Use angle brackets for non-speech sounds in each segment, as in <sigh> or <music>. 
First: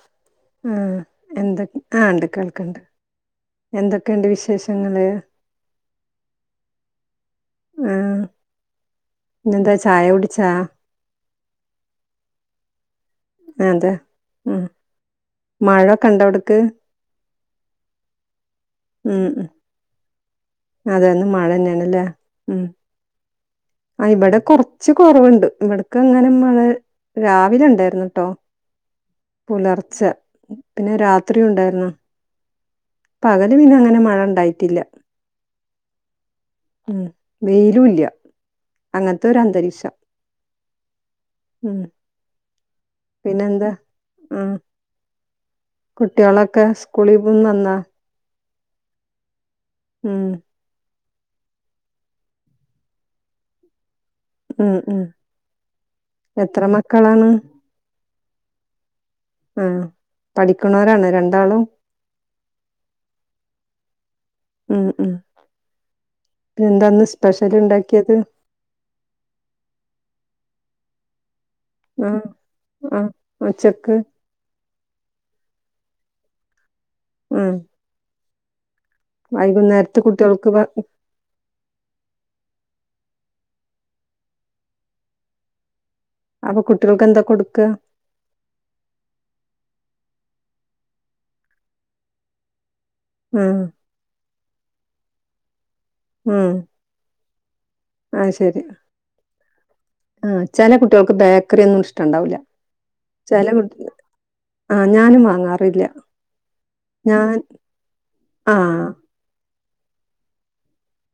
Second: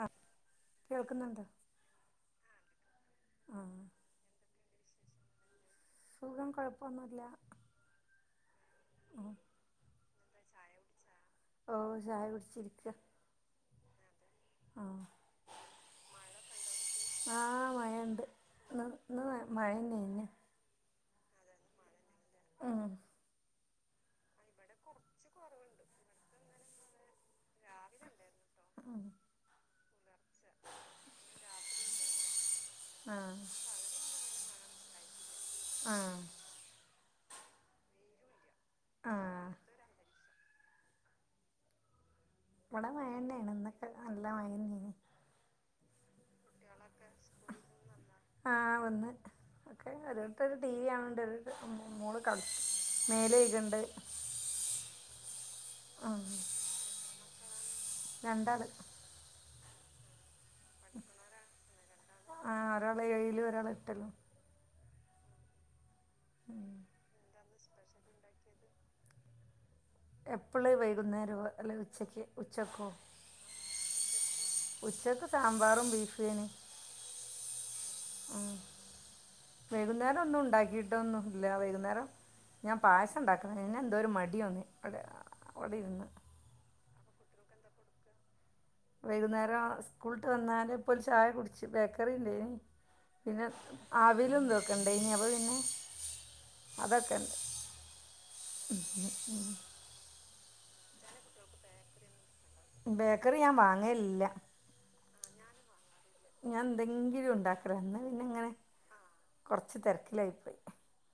ആ ആ കേൾക്കുന്നുണ്ട് എന്തൊ ആ ണ്ട് കേൾക്ക്ണ്ട് ആ എന്തൊക്കെണ്ട് വിശേഷങ്ങള് സുഖം കുഴപ്പൊ ആ പിന്നെന്താ ചായ കുടിച്ചാ ഓ ചായ കുടിച്ചിരിക്ക അതെ മ് ആ മഴൊക്കെണ്ടോ അവിട്ക്ക് ആ മഴെണ്ട് ഇന്ന് ഇന്ന് മഴന്നെയിന് അതന്നെ മഴ തന്നെയണല്ലേ ഉം ആ ഇവിടെ കൊറച്ച് കൊറവുണ്ട് ഇവിടക്കങ്ങനെ മഴ രാ വിലെണ്ടാരുന്നുട്ടോ ഉം പുലർ ച്ച പിന്നെ രാത്രി ഉണ്ടായിരുന്നു ആ പകല് പിന്നെ അങ്ങനെ മഴണ്ടായി ട്ടില്ല ആ ഉം വെയിലും ഇല്ല ആ അങ്ങനത്തെ ഒരന്തരീക്ഷം ഉം ഇവിടെ മഴന്നെയാണ് പിന്നെന്താ ഇന്നൊക്കെ നല്ല ആഹ് മഴയന്നേ നി കുട്ടികളൊക്കെ സ്കൂളി പോന്ന്ന്നാ ആ വന്ന് ഒക്കെ ഓരോര്ത്തരു ടി വി കാണ് ചെറുത് മോള് കളി മേല് കഴ്ക്കണ്ട് ഉം ഉം ഉം എത്ര മക്കളാണ് രണ്ടാള് ആ പഠിക്കുന്നവരാണ് രണ്ടാളും ആ ഒരാള് ഏഴിലും ഒരാള് എട്ടിലും ഉം ഉ ഉം പിന്നെന്താ സ്പെ ഷലിണ്ടാക്കിയത് എപ്പള് വൈകുന്നേരള്ളത് ഉം ഉം ഉച്ചക്ക് ഉച്ചക്ക് സാമ്പാറും ബീഫുവേനി ഉം യം വൈകുന്നേരത്ത് വൈകുന്നേരം ഒന്നും കുട്ടികൾക്ക് ഭ- ഉണ്ടാക്കിട്ടൊന്നും ഇല്ല വൈകുന്നേരം ഞാൻ പായസം ഉണ്ടാക്കണം പിന്നെന്തോ ഒരു മടിയോന്നി ഇവിടെ അവിടെ ഇര്ന്ന് അപ്പൊ കുട്ടികൾക്ക് എന്താ കൊടുക്ക വൈകുന്നേരം സ്കൂളിട്ട് വന്നാരെ ഇപ്പൊര് ചായ കുടിച്ച് ബേക്കറി ഇണ്ടേനി പിന്നെ ആഹ് അവിലും ഇതൊക്കെണ്ടേനി അപ്പൊ പിന്നെ ഉം അതൊക്കെ ആഹ് ശരി ആഹ് ചെല കുട്ടികൾക്ക് ബേക്കറി ഒന്നും ഇഷ്ടണ്ടാവൂല്ല ബേക്കറി ഞാൻ വാങ്ങലില്ല വാങ്ങാറില്ല്യ ഞാൻ എന്തെങ്കിലും ഉണ്ടാക്കല ഇന്ന് പിന്നെ ഇങ്ങനെ ആഹ് കൊറച്ച് തെര്ക്കിലായി പോയി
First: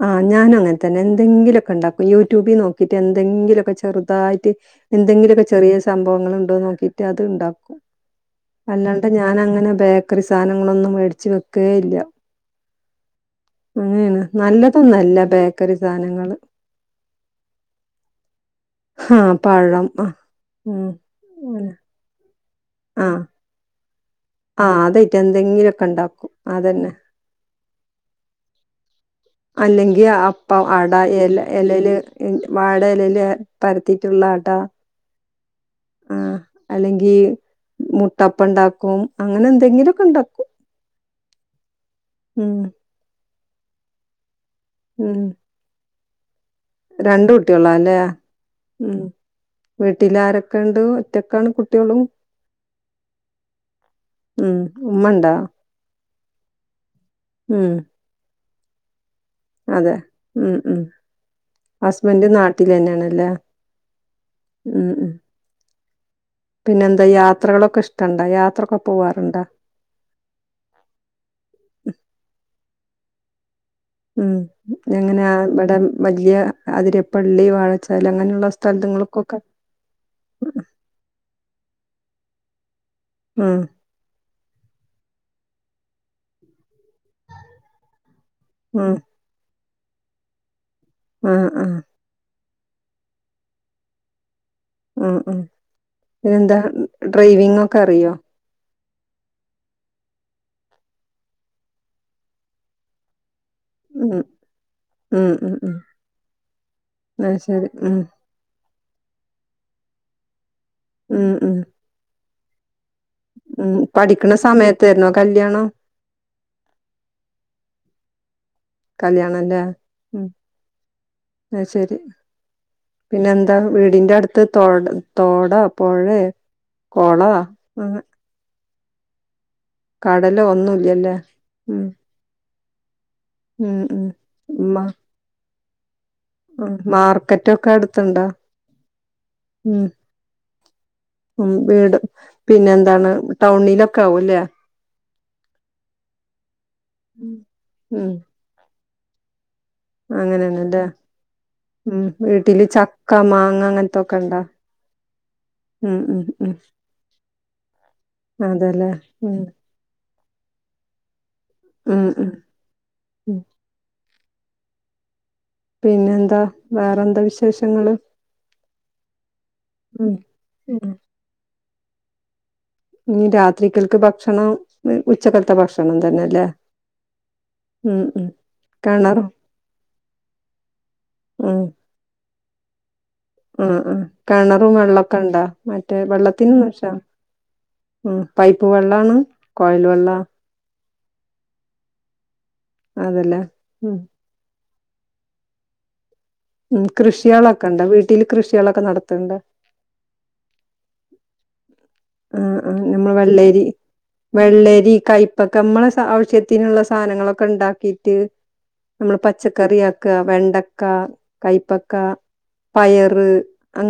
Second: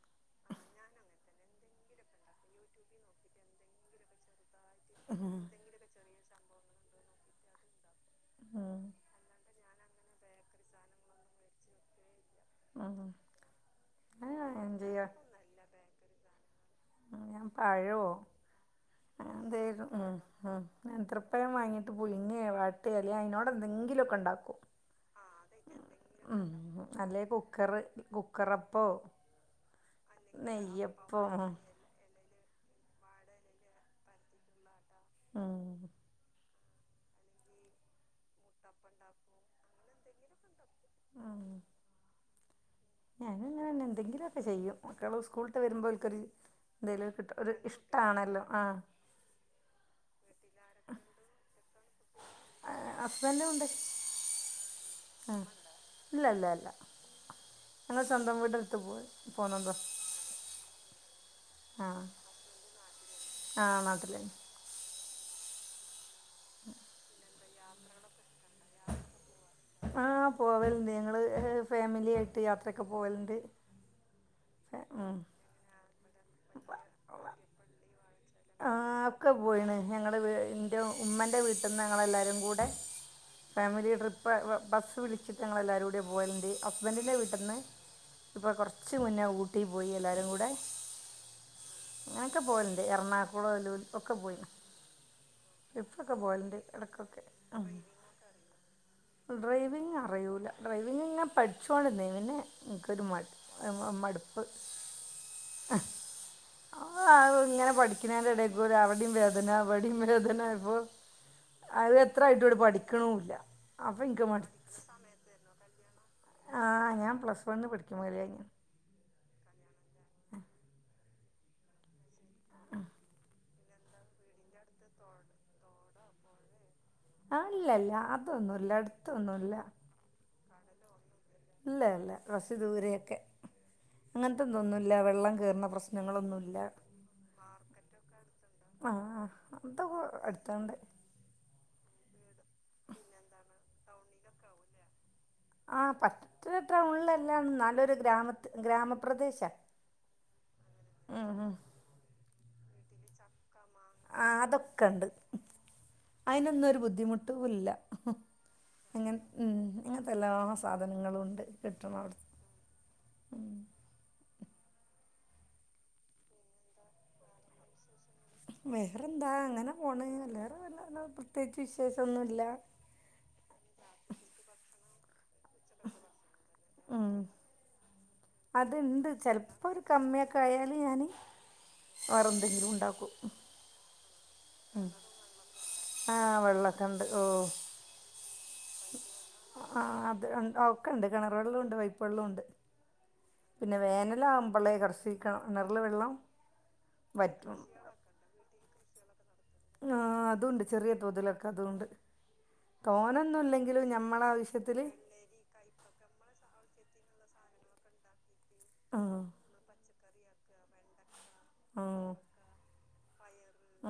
ആ ഞാനും അങ്ങനെ തന്നെ എന്തെങ്കിലൊക്കെ ഇണ്ടാക്കും യൂട്യൂബിൽ നോക്കിയിട്ട് എന്തെങ്കിലൊക്കെ ചെറുതായിട്ട് എന്തെങ്കിലൊക്കെ ചെറിയ സംഭവങ്ങള്ണ്ടോ നോക്കീട്ട് അത് ഇണ്ടാക്കും ഉം. അല്ലാണ്ട് ഞാനങ്ങനെ ബേക്കറി സാനങ്ങളൊന്നും മേടിച്ചു വെക്കേ ഇല്ല ആഹാ അങ്ങനേണ് നല്ലതൊന്നും അല്ല ബേക്കറി സാനങ്ങള് ആ ഞാൻ പഴോ ആഹ് പഴം അങ്ങനെന്തേലും ആഹ് ഉം ഉ ഉം നേന്ത്രപ്പഴം അങ്ങനെ വാങ്ങിയിട്ട് പുഴുങ്ങേ വാട്ടേ അല്ലേൽ അയിനോടെന്തെങ്കിലും ആ അതായിട്ട് എന്തെങ്കിലൊക്കെ ഇണ്ടാക്കും അതന്നെ ക്കറ് കുക്കറപ്പോ അല്ലെങ്കി അപ്പം അട നെയ്യപ്പം എല ഏലേല് വാട എലയില് പരത്തിട്ടുള്ള അട ഉം ആ അല്ലെങ്കി മുട്ടപ്പണ്ടാക്കും അങ്ങനെന്തെങ്കിലൊക്കെണ്ടാക്കും ആ ഉം ഞാനങ്ങനെന്നെ എന്തെങ്കിലൊക്കെ ചെയ്യും ഉം കുട്ട്യാള് സ്കൂൾ ട്ട് വരുമ്പോൽക്കൊര് രണ്ട് കുട്ടികളാ അല്ലേ ഉം വീട്ടിലാര ക്കെണ്ട് ഒറ്റക്കാണ് കുട്ട്യോളും ഹസ്ബൻഡും ഉണ്ട് ഉം ഉമ്മ ണ്ടാ ആ ഇല്ല ഇല്ല ഇല്ല ഞങ്ങൾ സ്വന്തം വീടെടുത്ത് പോയി പോന്നതാ അതെ ഉം ഉം ആ ഹസ്ബന്റ് നാട്ടിലെന്നേണ് ല്ല ആ നാട്ടിൽ തന്നെ ഉം ഉം പിന്നെന്താ യാത്രകളൊക്കെ ഇഷ്ടണ്ടാ യാത്രൊക്കെ പോവാറുണ്ടാ ആ പോവല്ണ്ട് ഞങ്ങള് ഫാമിലി ആയിട്ട് യാത്രൊക്കെ പോവല്ണ്ട് ഉം എങ്ങനെ ഇവിടെ വല്ല്യ അതിരപ്പള്ളി വാഴച്ചാൽ അങ്ങനെള്ള ആ ഒക്കെ പോയീണ് ഞങ്ങടെ ഇന്റെ ഉമ്മൻ്റെ വീട്ടിന്ന് ഞങ്ങളെല്ലാരും കൂടെ ഉം, ഫാമിലി ട്രിപ്പ്ബസ്സ് വിളിച്ചിട്ട് ഞങ്ങളെല്ലാരും ടീം പോവല്ണ്ട് ഹസ്ബന്റിന്റെ വീട്ട്ന്ന് ഇപ്പൊ ഉം. കൊർച്ച് മുന്നേ ഊട്ടി പോയി എല്ലാരും കൂടെ ആ ആ ക്കെ പോവല്ണ്ട് എറണാകുളം ലു ഒക്കെ പോയിണ് ഉം ഉം പിന്നെന്താ ഇടയ്ക്കൊക്കെ ഡ്രൈവിംഗ് ഉം. ഒക്കെ അറിയോ ഡ്രൈവിംഗ് അറിയൂല ഡ്രൈവിംഗ് െങ്ങപഠിച്ചോണ്ട്ന്നീനി പിന്നെ ഇൻക്കൊര് മടി ഉം, മടുപ്പ് ന്നാ ശരി ഉം വടെ അവിടി വേദന വടി വേദന ഉം ഉം എത്രായിട്ടും ട്ട് പഠി ഉം പഠിക്കണ സമയത്തേരുന്നോ കല്യാണം ആഹ് ഞാൻ പ്ലസ് വൺ പഠിക്കുമ്പോ കല്യായാ ഞ്ഞ് ണ് കല്യാണംല്ലേ ഉം അഹ് ശരി പിന്നെ എന്താ വീടിന്റെ അടുത്ത് തോ തോടോ പോഴേ ആ ഇല്ലല്ല അതൊന്നുല്ല അടുത്തൊന്നുല്ല കടല് ഒന്നുംല്ലല്ലേ ഇല്ല ഉം ഇല്ല കുറസ് ദൂരൊക്കെ ഉം ഉം അങ്ങന് ത്തെ മാ തൊന്നുല്ല വെള്ളം കേറുന്ന പ്രശ് ഉം മാർക്കറ്റൊക്കെ അട്ത്ത്ണ്ടോ ആ ആ അതൊക്കെ അട്ത്ത്ണ്ട് ഉം വീട് പിന്നെ എന്താണ് ടൗണിലൊക്കെ ആവുംല്ലേ ആ പറ്റ ടൗണ്ല് അല്ലാന്നും ന്നാല്ലൊരു ഗ്രാമ ഗ്രാമപ്രദേശാ അങ്ങനെ ന്നെ ല്ലേ ഉം വീട്ടില് ചക്ക മാങ്ങ ആ അങ്ങനത്തൊക്കെണ്ടോ? അതൊക്കെണ്ട് ഉം അയിനൊന്നൊരു ബുദ്ധിമുട്ടുല്ല അതെ ല്ലേ ഉം എലാ സാധനങ്ങളും ഉണ്ട് കിട്ട് ഉം ണോട് ഉം ഉം പിന്നെന്താ വേറെന്താ വിശേഷങ്ങള് വെറന്താ അ ഉം ശ <unintelligible> വിശേഷം ഒന്നുല്ല രാത്രിക്കൽക്ക് ഭക്ഷണം ഉ ഉച്ചക്കത്തെ ഭക്ഷണം തന്നെല്ലേ ഉം ഉം അത്ണ്ട് കെണറും ചെലപ്പോ ഒരു കമ്മിയൊക്കെ ആയല് ഞാന് വെറെ ന്തെങ്കിലും ഉണ്ടാക്കും അ അ കിണറും വെള്ളമൊക്കെ ഇണ്ടാ മറ്റേ ആ വെള്ളത്തിനും വശ വെള്ളമൊക്കെ ഉണ്ട് ഓ ഉ പൈപ്പ് വെള്ളാണ് കോയിൽ വെള്ള ക്കണ്ട് കിണർ വെള്ള ഉണ്ട് വൈപ്പ് വള്ള ഉണ്ട് അതല്ലേ പിന്നെ ഉം വേനല ആവുമ്പള്ളേ കുറച്ച് ശ്രീക്കണം കെണറിലെ വെള്ളം ഉം വറ്റും കൃഷികളൊക്കെ ഇണ്ട വീട്ടില് കൃഷികളൊക്കെ നടത്തണ്ട് ആ അതൊണ്ട് ചെറിയ തോതിലൊക്കെ അതുണ്ട് ആ ആ നമ്മൾ തോനൊന്നും വെള്ളരി ഇല്ലെങ്കിലും ഞമ്മളെ ആവശ്യത്തില് വെള്ളരി കയപ്പക്ക നമ്മളെ ആവശ്യത്തിനുള്ള സാധനങ്ങളൊക്കെ ഉണ്ടാക്കിട്ട് ആ നമ്മള് പച്ചക്കറ ആക്ക വെണ്ടക്ക ആ കൈപ്പക്ക പയറ്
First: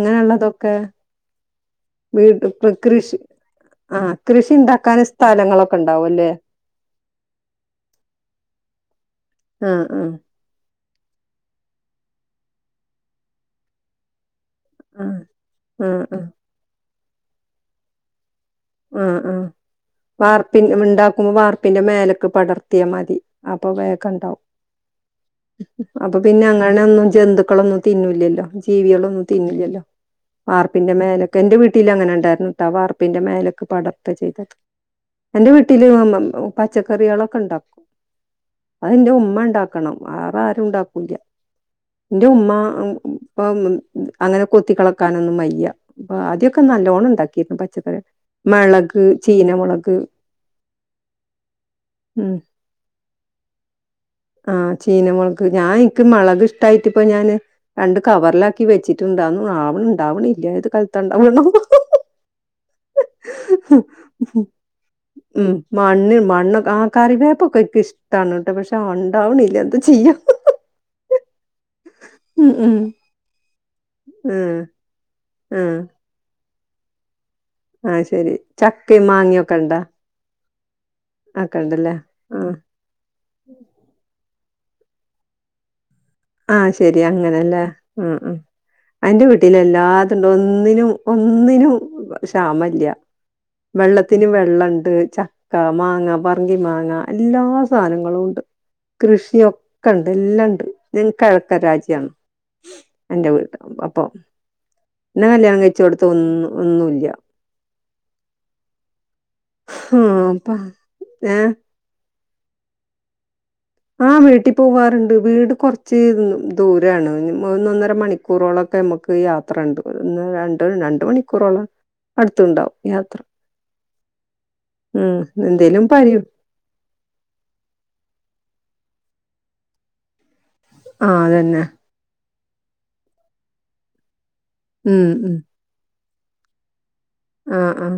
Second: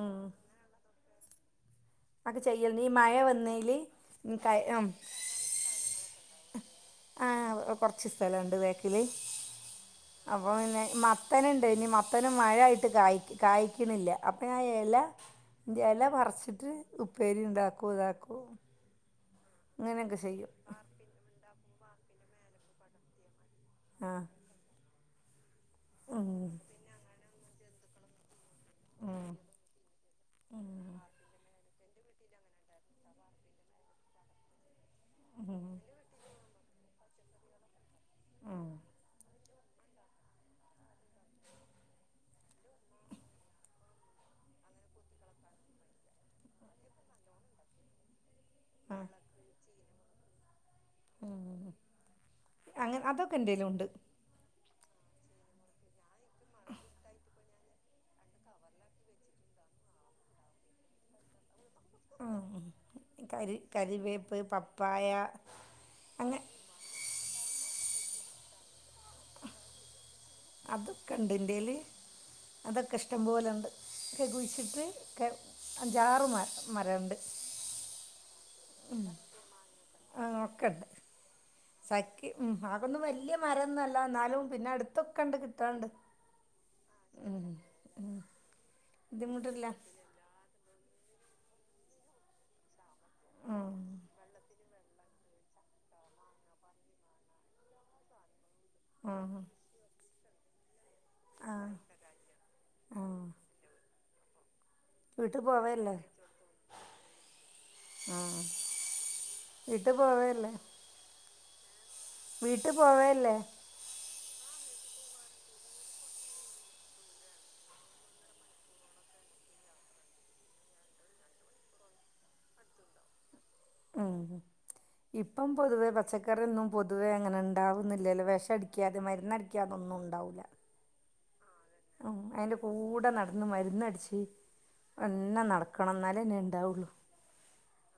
ആ അതൊക്കെ വീട് ചെയ്യൽ ഈ മഴ കൃഷി വന്നേല് ആഹ കൃഷി ഉണ്ടാക്കൻ സ്ഥലങ്ങളൊക്കെ ഉണ്ടാവും അല്ലേ ആഹ് കൊറച്ച് സ്ഥലംണ്ട് വെക്കിൽ ആഹ് ആഹ് അപ്പൊ പിന്നെ മത്തനുണ്ട് ഇനി മത്തനും മഴായിട്ട് കായ് കായ്ക്കണില്ല അ ഇല ആഹ് ഇല ആഹ് ആഹ് മറച്ചിട്ട് ഉപ്പേരി ഉണ്ടാക്കും ഇതാക്കും അ അ അങ്ങനെയൊക്കെ ചെയ്യും വാർപ്പിൻ ഉണ്ടാക്കുമ്പോ വാർപ്പിന്റെ മേലൊക്കെ പടർത്തിയാ മതി അപ്പൊ വേക്ക ആ ഇണ്ടാവും അപ്പൊ ഉം പിന്നെ അങ്ങനെ ഒന്നും ജന്തുക്കളൊന്നും തിന്നില്ലല്ലോ ജീവികളൊന്നും തിന്നില്ലല്ലോ വർപ്പിന്റെ മേലൊക്കെ എന്റെ വീട്ടിൽ അങ്ങനെ ഉണ്ടായിരുന്നുട്ട വാർപ്പിന്റെ മേലെ പടത്ത ചെയ്ത എന്റെ വീട്ടില് പച്ചക്കറികളൊക്കെ ഉണ്ടാക്കും അതിന്റെ ഉമ്മ ഉണ്ടാക്കണം വേറെ ആരും ഉണ്ടാക്കൂല്ല എന്റെ ഉമ്മ ഇപ്പ അങ്ങനെ കൊത്തി കളക്കാനൊന്നും മയ്യ അപ്പൊ ആദ്യക്കെ നല്ലോണം ഉണ്ടാക്കിയിരുന്നു പച്ചക്കറി മളക് ചീനമളക് ഉ അങ്ങനെ അതൊക്കെ ഇന്റെ ലും ഉണ്ട് ആഹ ചീനമളക് ഞാൻ എനിക്ക് മുളക് ഇഷ്ടായിട്ടിപ്പ ഞാന് രണ്ട് കവറിലാക്കി വെച്ചിട്ടുണ്ട് <unintelligible> ഉണ്ടാവ്ണ്ല്ല ഏത് കാലത്ത്ണ്ടാവന്നോ അ <inaudible> ഉ പപ്പായ മ് മണ്ണ് അങ്ങനെ മണ്ണൊക്കെ ആ കറിവേപ്പ് ഒകെ ക്ക് ഇ തണൂട്ട് പക്ഷെ ആ ഉണ്ടാവണില്ല എന്താ ചെയ്യാ അത് ഒകെ ഇണ്ട് ഇന്റെ ല് ഉം ഉം അതൊക്കെ ഇഷ്ടംപോലെണ്ട് <unintelligible> ആഹ് കുഴിച്ചിട്ട് ജാറു മ മരണ്ട് അ ശെരി ചക്കയും മാങ്ങ ഒക്കെ ഇണ്ടാ ഒക്കണ്ട് ചക്കി ആഹ് ആഹകെ വല്യ മരം ഒന്നല്ല ഇ പിന്നെ അടുത്തൊക്കെ ഇണ്ട് കിട്ടാണ്ട് ആഹ ശെരി ഉം, അങ്ങനെല്ല ഉ ഉ എന്റെ വീട്ടില് ബുദ്ധിമുട്ടില്ല എല്ലാതുണ്ട് ഒന്നിനും ഒന്നിനു ക്ഷാമല്ല ഉം, വെള്ളത്തിന് വെള്ളുണ്ട് ചക്ക മാങ്ങ പറങ്കി മാങ്ങ എല്ലാ സാധനങ്ങളും ഉണ്ട് ഉം, കൃഷിയൊക്കെ ഉണ്ട് എല്ലാംണ്ട് നിന ആ, കിഴക്ക രാജ്യാണ് ആ. എന്റെ വീട് അപ്പൊ എന്നാ വീട്ടിൽ കല്യാണം കഴച്ച പോവേല്ലേ കൊടുത്ത ഒന്നും ഒന്നുംല്ല വീട്ട് പോവല്ലേ ഏ വീട്ട് പോവല്ലേ ആഹ വീട്ടിൽ പോവാറുണ്ട് വീട് കുറച്ച് ദൂരാണ് ഒന്നൊന്നര മണിക്കൂറോളം ക്കെ നമ്മുക്ക് യാത്ര ഉണ്ട് രണ്ട രണ്ട മണിക്കൂറോളം അടുത്തുണ്ടാവും യാത്ര ഉം. <inaudible> ഇപ്പം എന്തേലും പൊതുവെ പറയൂ പച്ചക്കറിയൊന്നും പൊതുവേ അങ്ങനെ ഉണ്ടാവുന്നില്ലല്ലോ വെശ അ പിക്കാ അത് മരുന്നടിക്കാ അതൊന്നു ഉണ്ടാവില്ല അ അതന്നെ അതിന്റെ കൂടെ നടന്ന് മരുന്ന്ടിച്ച് ഉം എന്നെ നടക്കണം എന്നാലേന്നെ ഉണ്ടാവുള്ളു അ അ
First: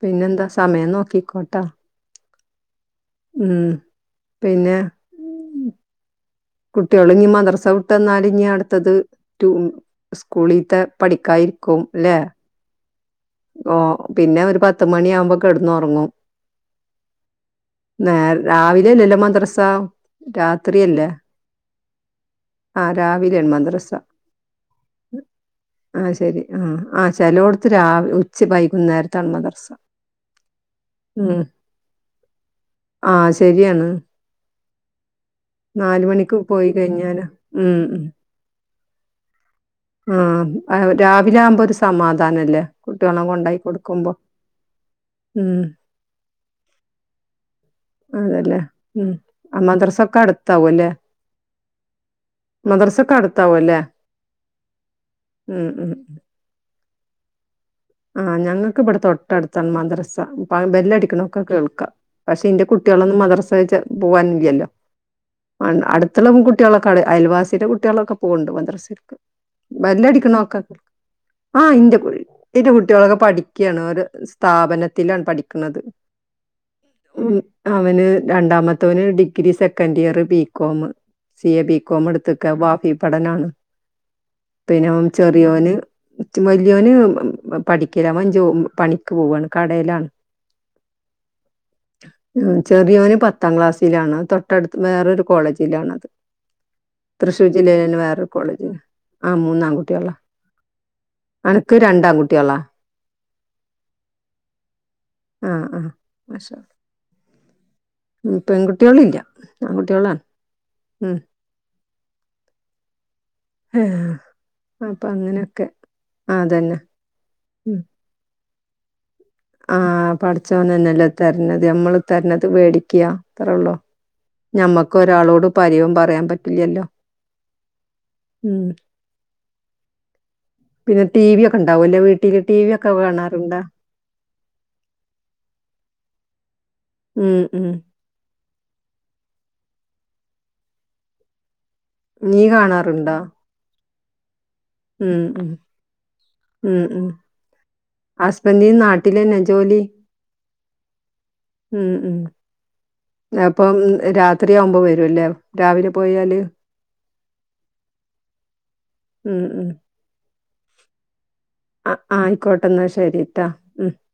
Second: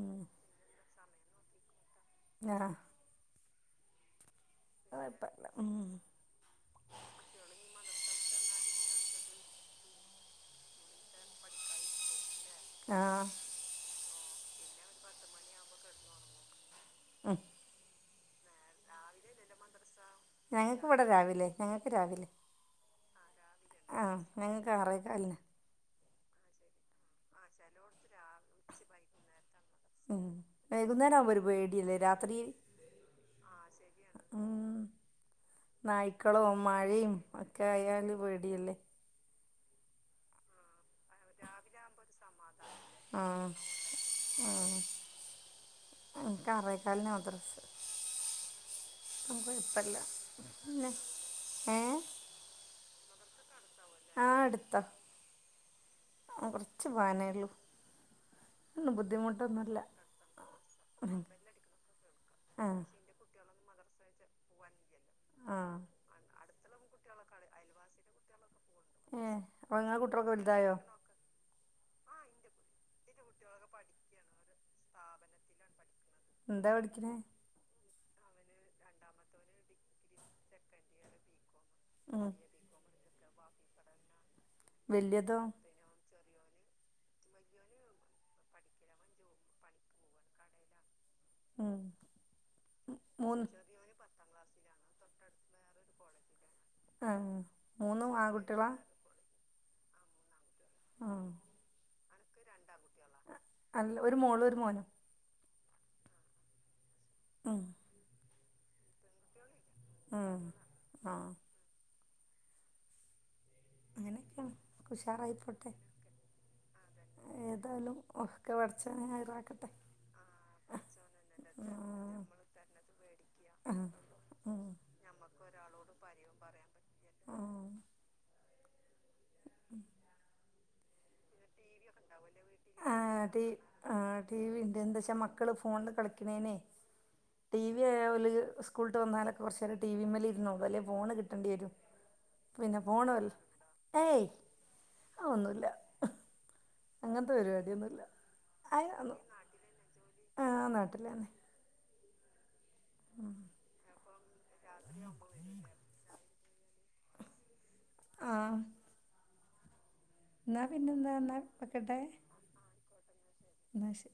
പിന്നെന്താ സമയം നോക്കിക്കോട്ടാ ആ ഉഏ അതപ്പല്ല ഉം കുട്ടികള് നീ മദ്രസ വിട്ട്ന്നാലും ഇീ അടുത്തത് സ്കൂളീത്തെ പഠിക്കായി ആരിക്കും ലേ ആഹ ഓ പിന്നെ ഒരു പത്ത മണി ആകുമ്പോ കെടന്ന് ഉറങ്ങും അ നേ രാവിലെ ലല മത്രസ ഞങ്ങക്ക് ഇവിടെ രാവിലെ ഞങ്ങൾക്ക് രാവിലെ ആ രാവിലെയാണ് മദ്രസ ആഹ് ഞങ്ങ കാറക്ക അല്ലെ ആഹ ശരി ആ ആ് ചില കൊടുത്ത് രാവ ഉം വൈകുന്നേരം ആ ഒരു പേടല്ലേ രാത്രി ആഹ ശരിയാണ് ഉം. നാല് മണിക്ക് നായ്ക്കളോ പോയി മഴയും കഴിഞ്ഞാല് ഒക്കെ ഉം ആയാല് പേടിയല്ലേ ആഹ ആ രാവിലെ ആവുമ്പോ ഒരു സമാധാനംല്ലേ കുട്ടികള ആ കൊണ്ടായി കൊടുക്കുമ്പോ ഉം ഇനിക്ക് അറേക്കാലിന ത്രർ അതല്ലേ ഉം ആ മദ്രസൊക്കെ അടുത്താവു അല്ലേ പിന്നെ ഏ മദർസക്കടുത്താവ അല്ലേ ഉം ഉം ആ കൊറച്ച്ു പോനേള്ളു ആഹ് ഞങ്ങൾക്ക് ഇവിടെ തൊട്ടടുത്താണ് മദ്രസ ബെല്ലടിക്കണൊക്കെ കേൾക്കാം പക്ഷെ എന്റെ കുട്ട ആഹ് കുട്ടികളൊും മദർസഹച്ച പോകാനില്ലല്ലോ ആഹ് അടുത്തുള്ള കുട്ടികളൊക്കെ അയൽവാസിയുടെ കുട്ടികളൊക്കെ പോകണ്ട്ന്ത്ര ഏഹ് അപ്പൊ ഇങ്ങളെ വല്ലടിക്ക് കുട്ടികളൊക്കെ നോക്കാ വലുതായോ ആഹ ഇന്റെ കോഴ ഇന്റെ കുട്ടികളൊക്കെ പഠിക്കുകയാണ് ഒരു സ്ഥാപനത്തിലാണ് പഠിക്കുന്നത് എന്താ പഠിക്കനേ ഉം അവന് രണ്ടാമത്തവന് ഡിഗ്രി സെക്കന്ഡ് ഇയർ ബ കോോം സി എ ബികോം ഉം എടുത്തക്ക ഭാഫി പടനാണ് പിന്നെ വല്യതോ ചെറിയോന് വല്ിയോന് പഠിക്കല അവഞ്ചോ പണിക്ക് പോവാണ് കടയിലാണ് ഉം ചെറിയവന് മൂന്ന് പത്താം ക്ലാസ്സിലാണ്ൊ തൊട്ടടുത്ത് വേറരു കോളേജിലാണത് ആഹ് തൃശ്ശൂർ ജില്ലൽ തന്നെ മൂന്നും വേറൊരു കോളേജ് ആൺകുട്ടികളാ ആ മൂന്നൺകുട്ടിയള്ള ആഹ് എനക്ക് രണ്ടാംകുട്ടികളാ അല്ല ഒരു മോള് ഒരു മോനും ആഹ ആഹ അ ആ പെൺകുട്ടികളില്ല ആൺകുട്ടികളാണ് ഉ ഉം. ആ ആഹ അങ്ങനെയൊക്കെയാണ് അപ്പൊ അങ്ങനെയൊക്കെ ഉഷാറായിപ്പോട്ടെ ആതന്നെ ഏതായാലും ഒക്കെ വടച്ച ആഹ പഠിച്ചോന തന്നെല്ലേ തരത് നമ്മൾ തരണത് പേടിക്കുക ഇത്രള്ളോ നമ്മക്ക് ഒരാളോട് പരിവും പറയാൻ പറ്റില്ലല്ലോ ഉം ഉം പിന്നെ ടി വി ഒക്കെ ഉണ്ടാവും അല്ലെ വീട്ടിൽ ആ ടി വി എന്താ വച്ചാ മക്കള് ഫോണില് കളിക്കണേനെ ഉം ടി ഉം വി ഉള്ളില് സ്കൂളട്ട് വന്നാലൊക്കെ കൊറച്ച് നേരെ ടി വിമ്മല് ഇരുന്നു അലേ ഫോണ് കിട്ടണ്ടിവരും നീ കാണാറുണ്ടാ ഏയ് ഉം ഉം അതൊന്നുമില്ല ഉം ഉം അങ്ങനത്തെ പരിപാടിയൊന്നുമില്ല ഹസ്ബൻറ നാട്ടിലന്നെ ജോലി ആ നാട്ടിലാണ് ഉം ഉ അപ്പം രാത്രിയാവുമ്പോൾ വരുംല്ലേ രാവിലെ പോയാല് ആ ഉം ഉം എന്നാ പിന്നെന്താാ ആ ആയിക്കോട്ടെന്നാ ശരിട്ടാ ഉം എന്നാൽ ശരി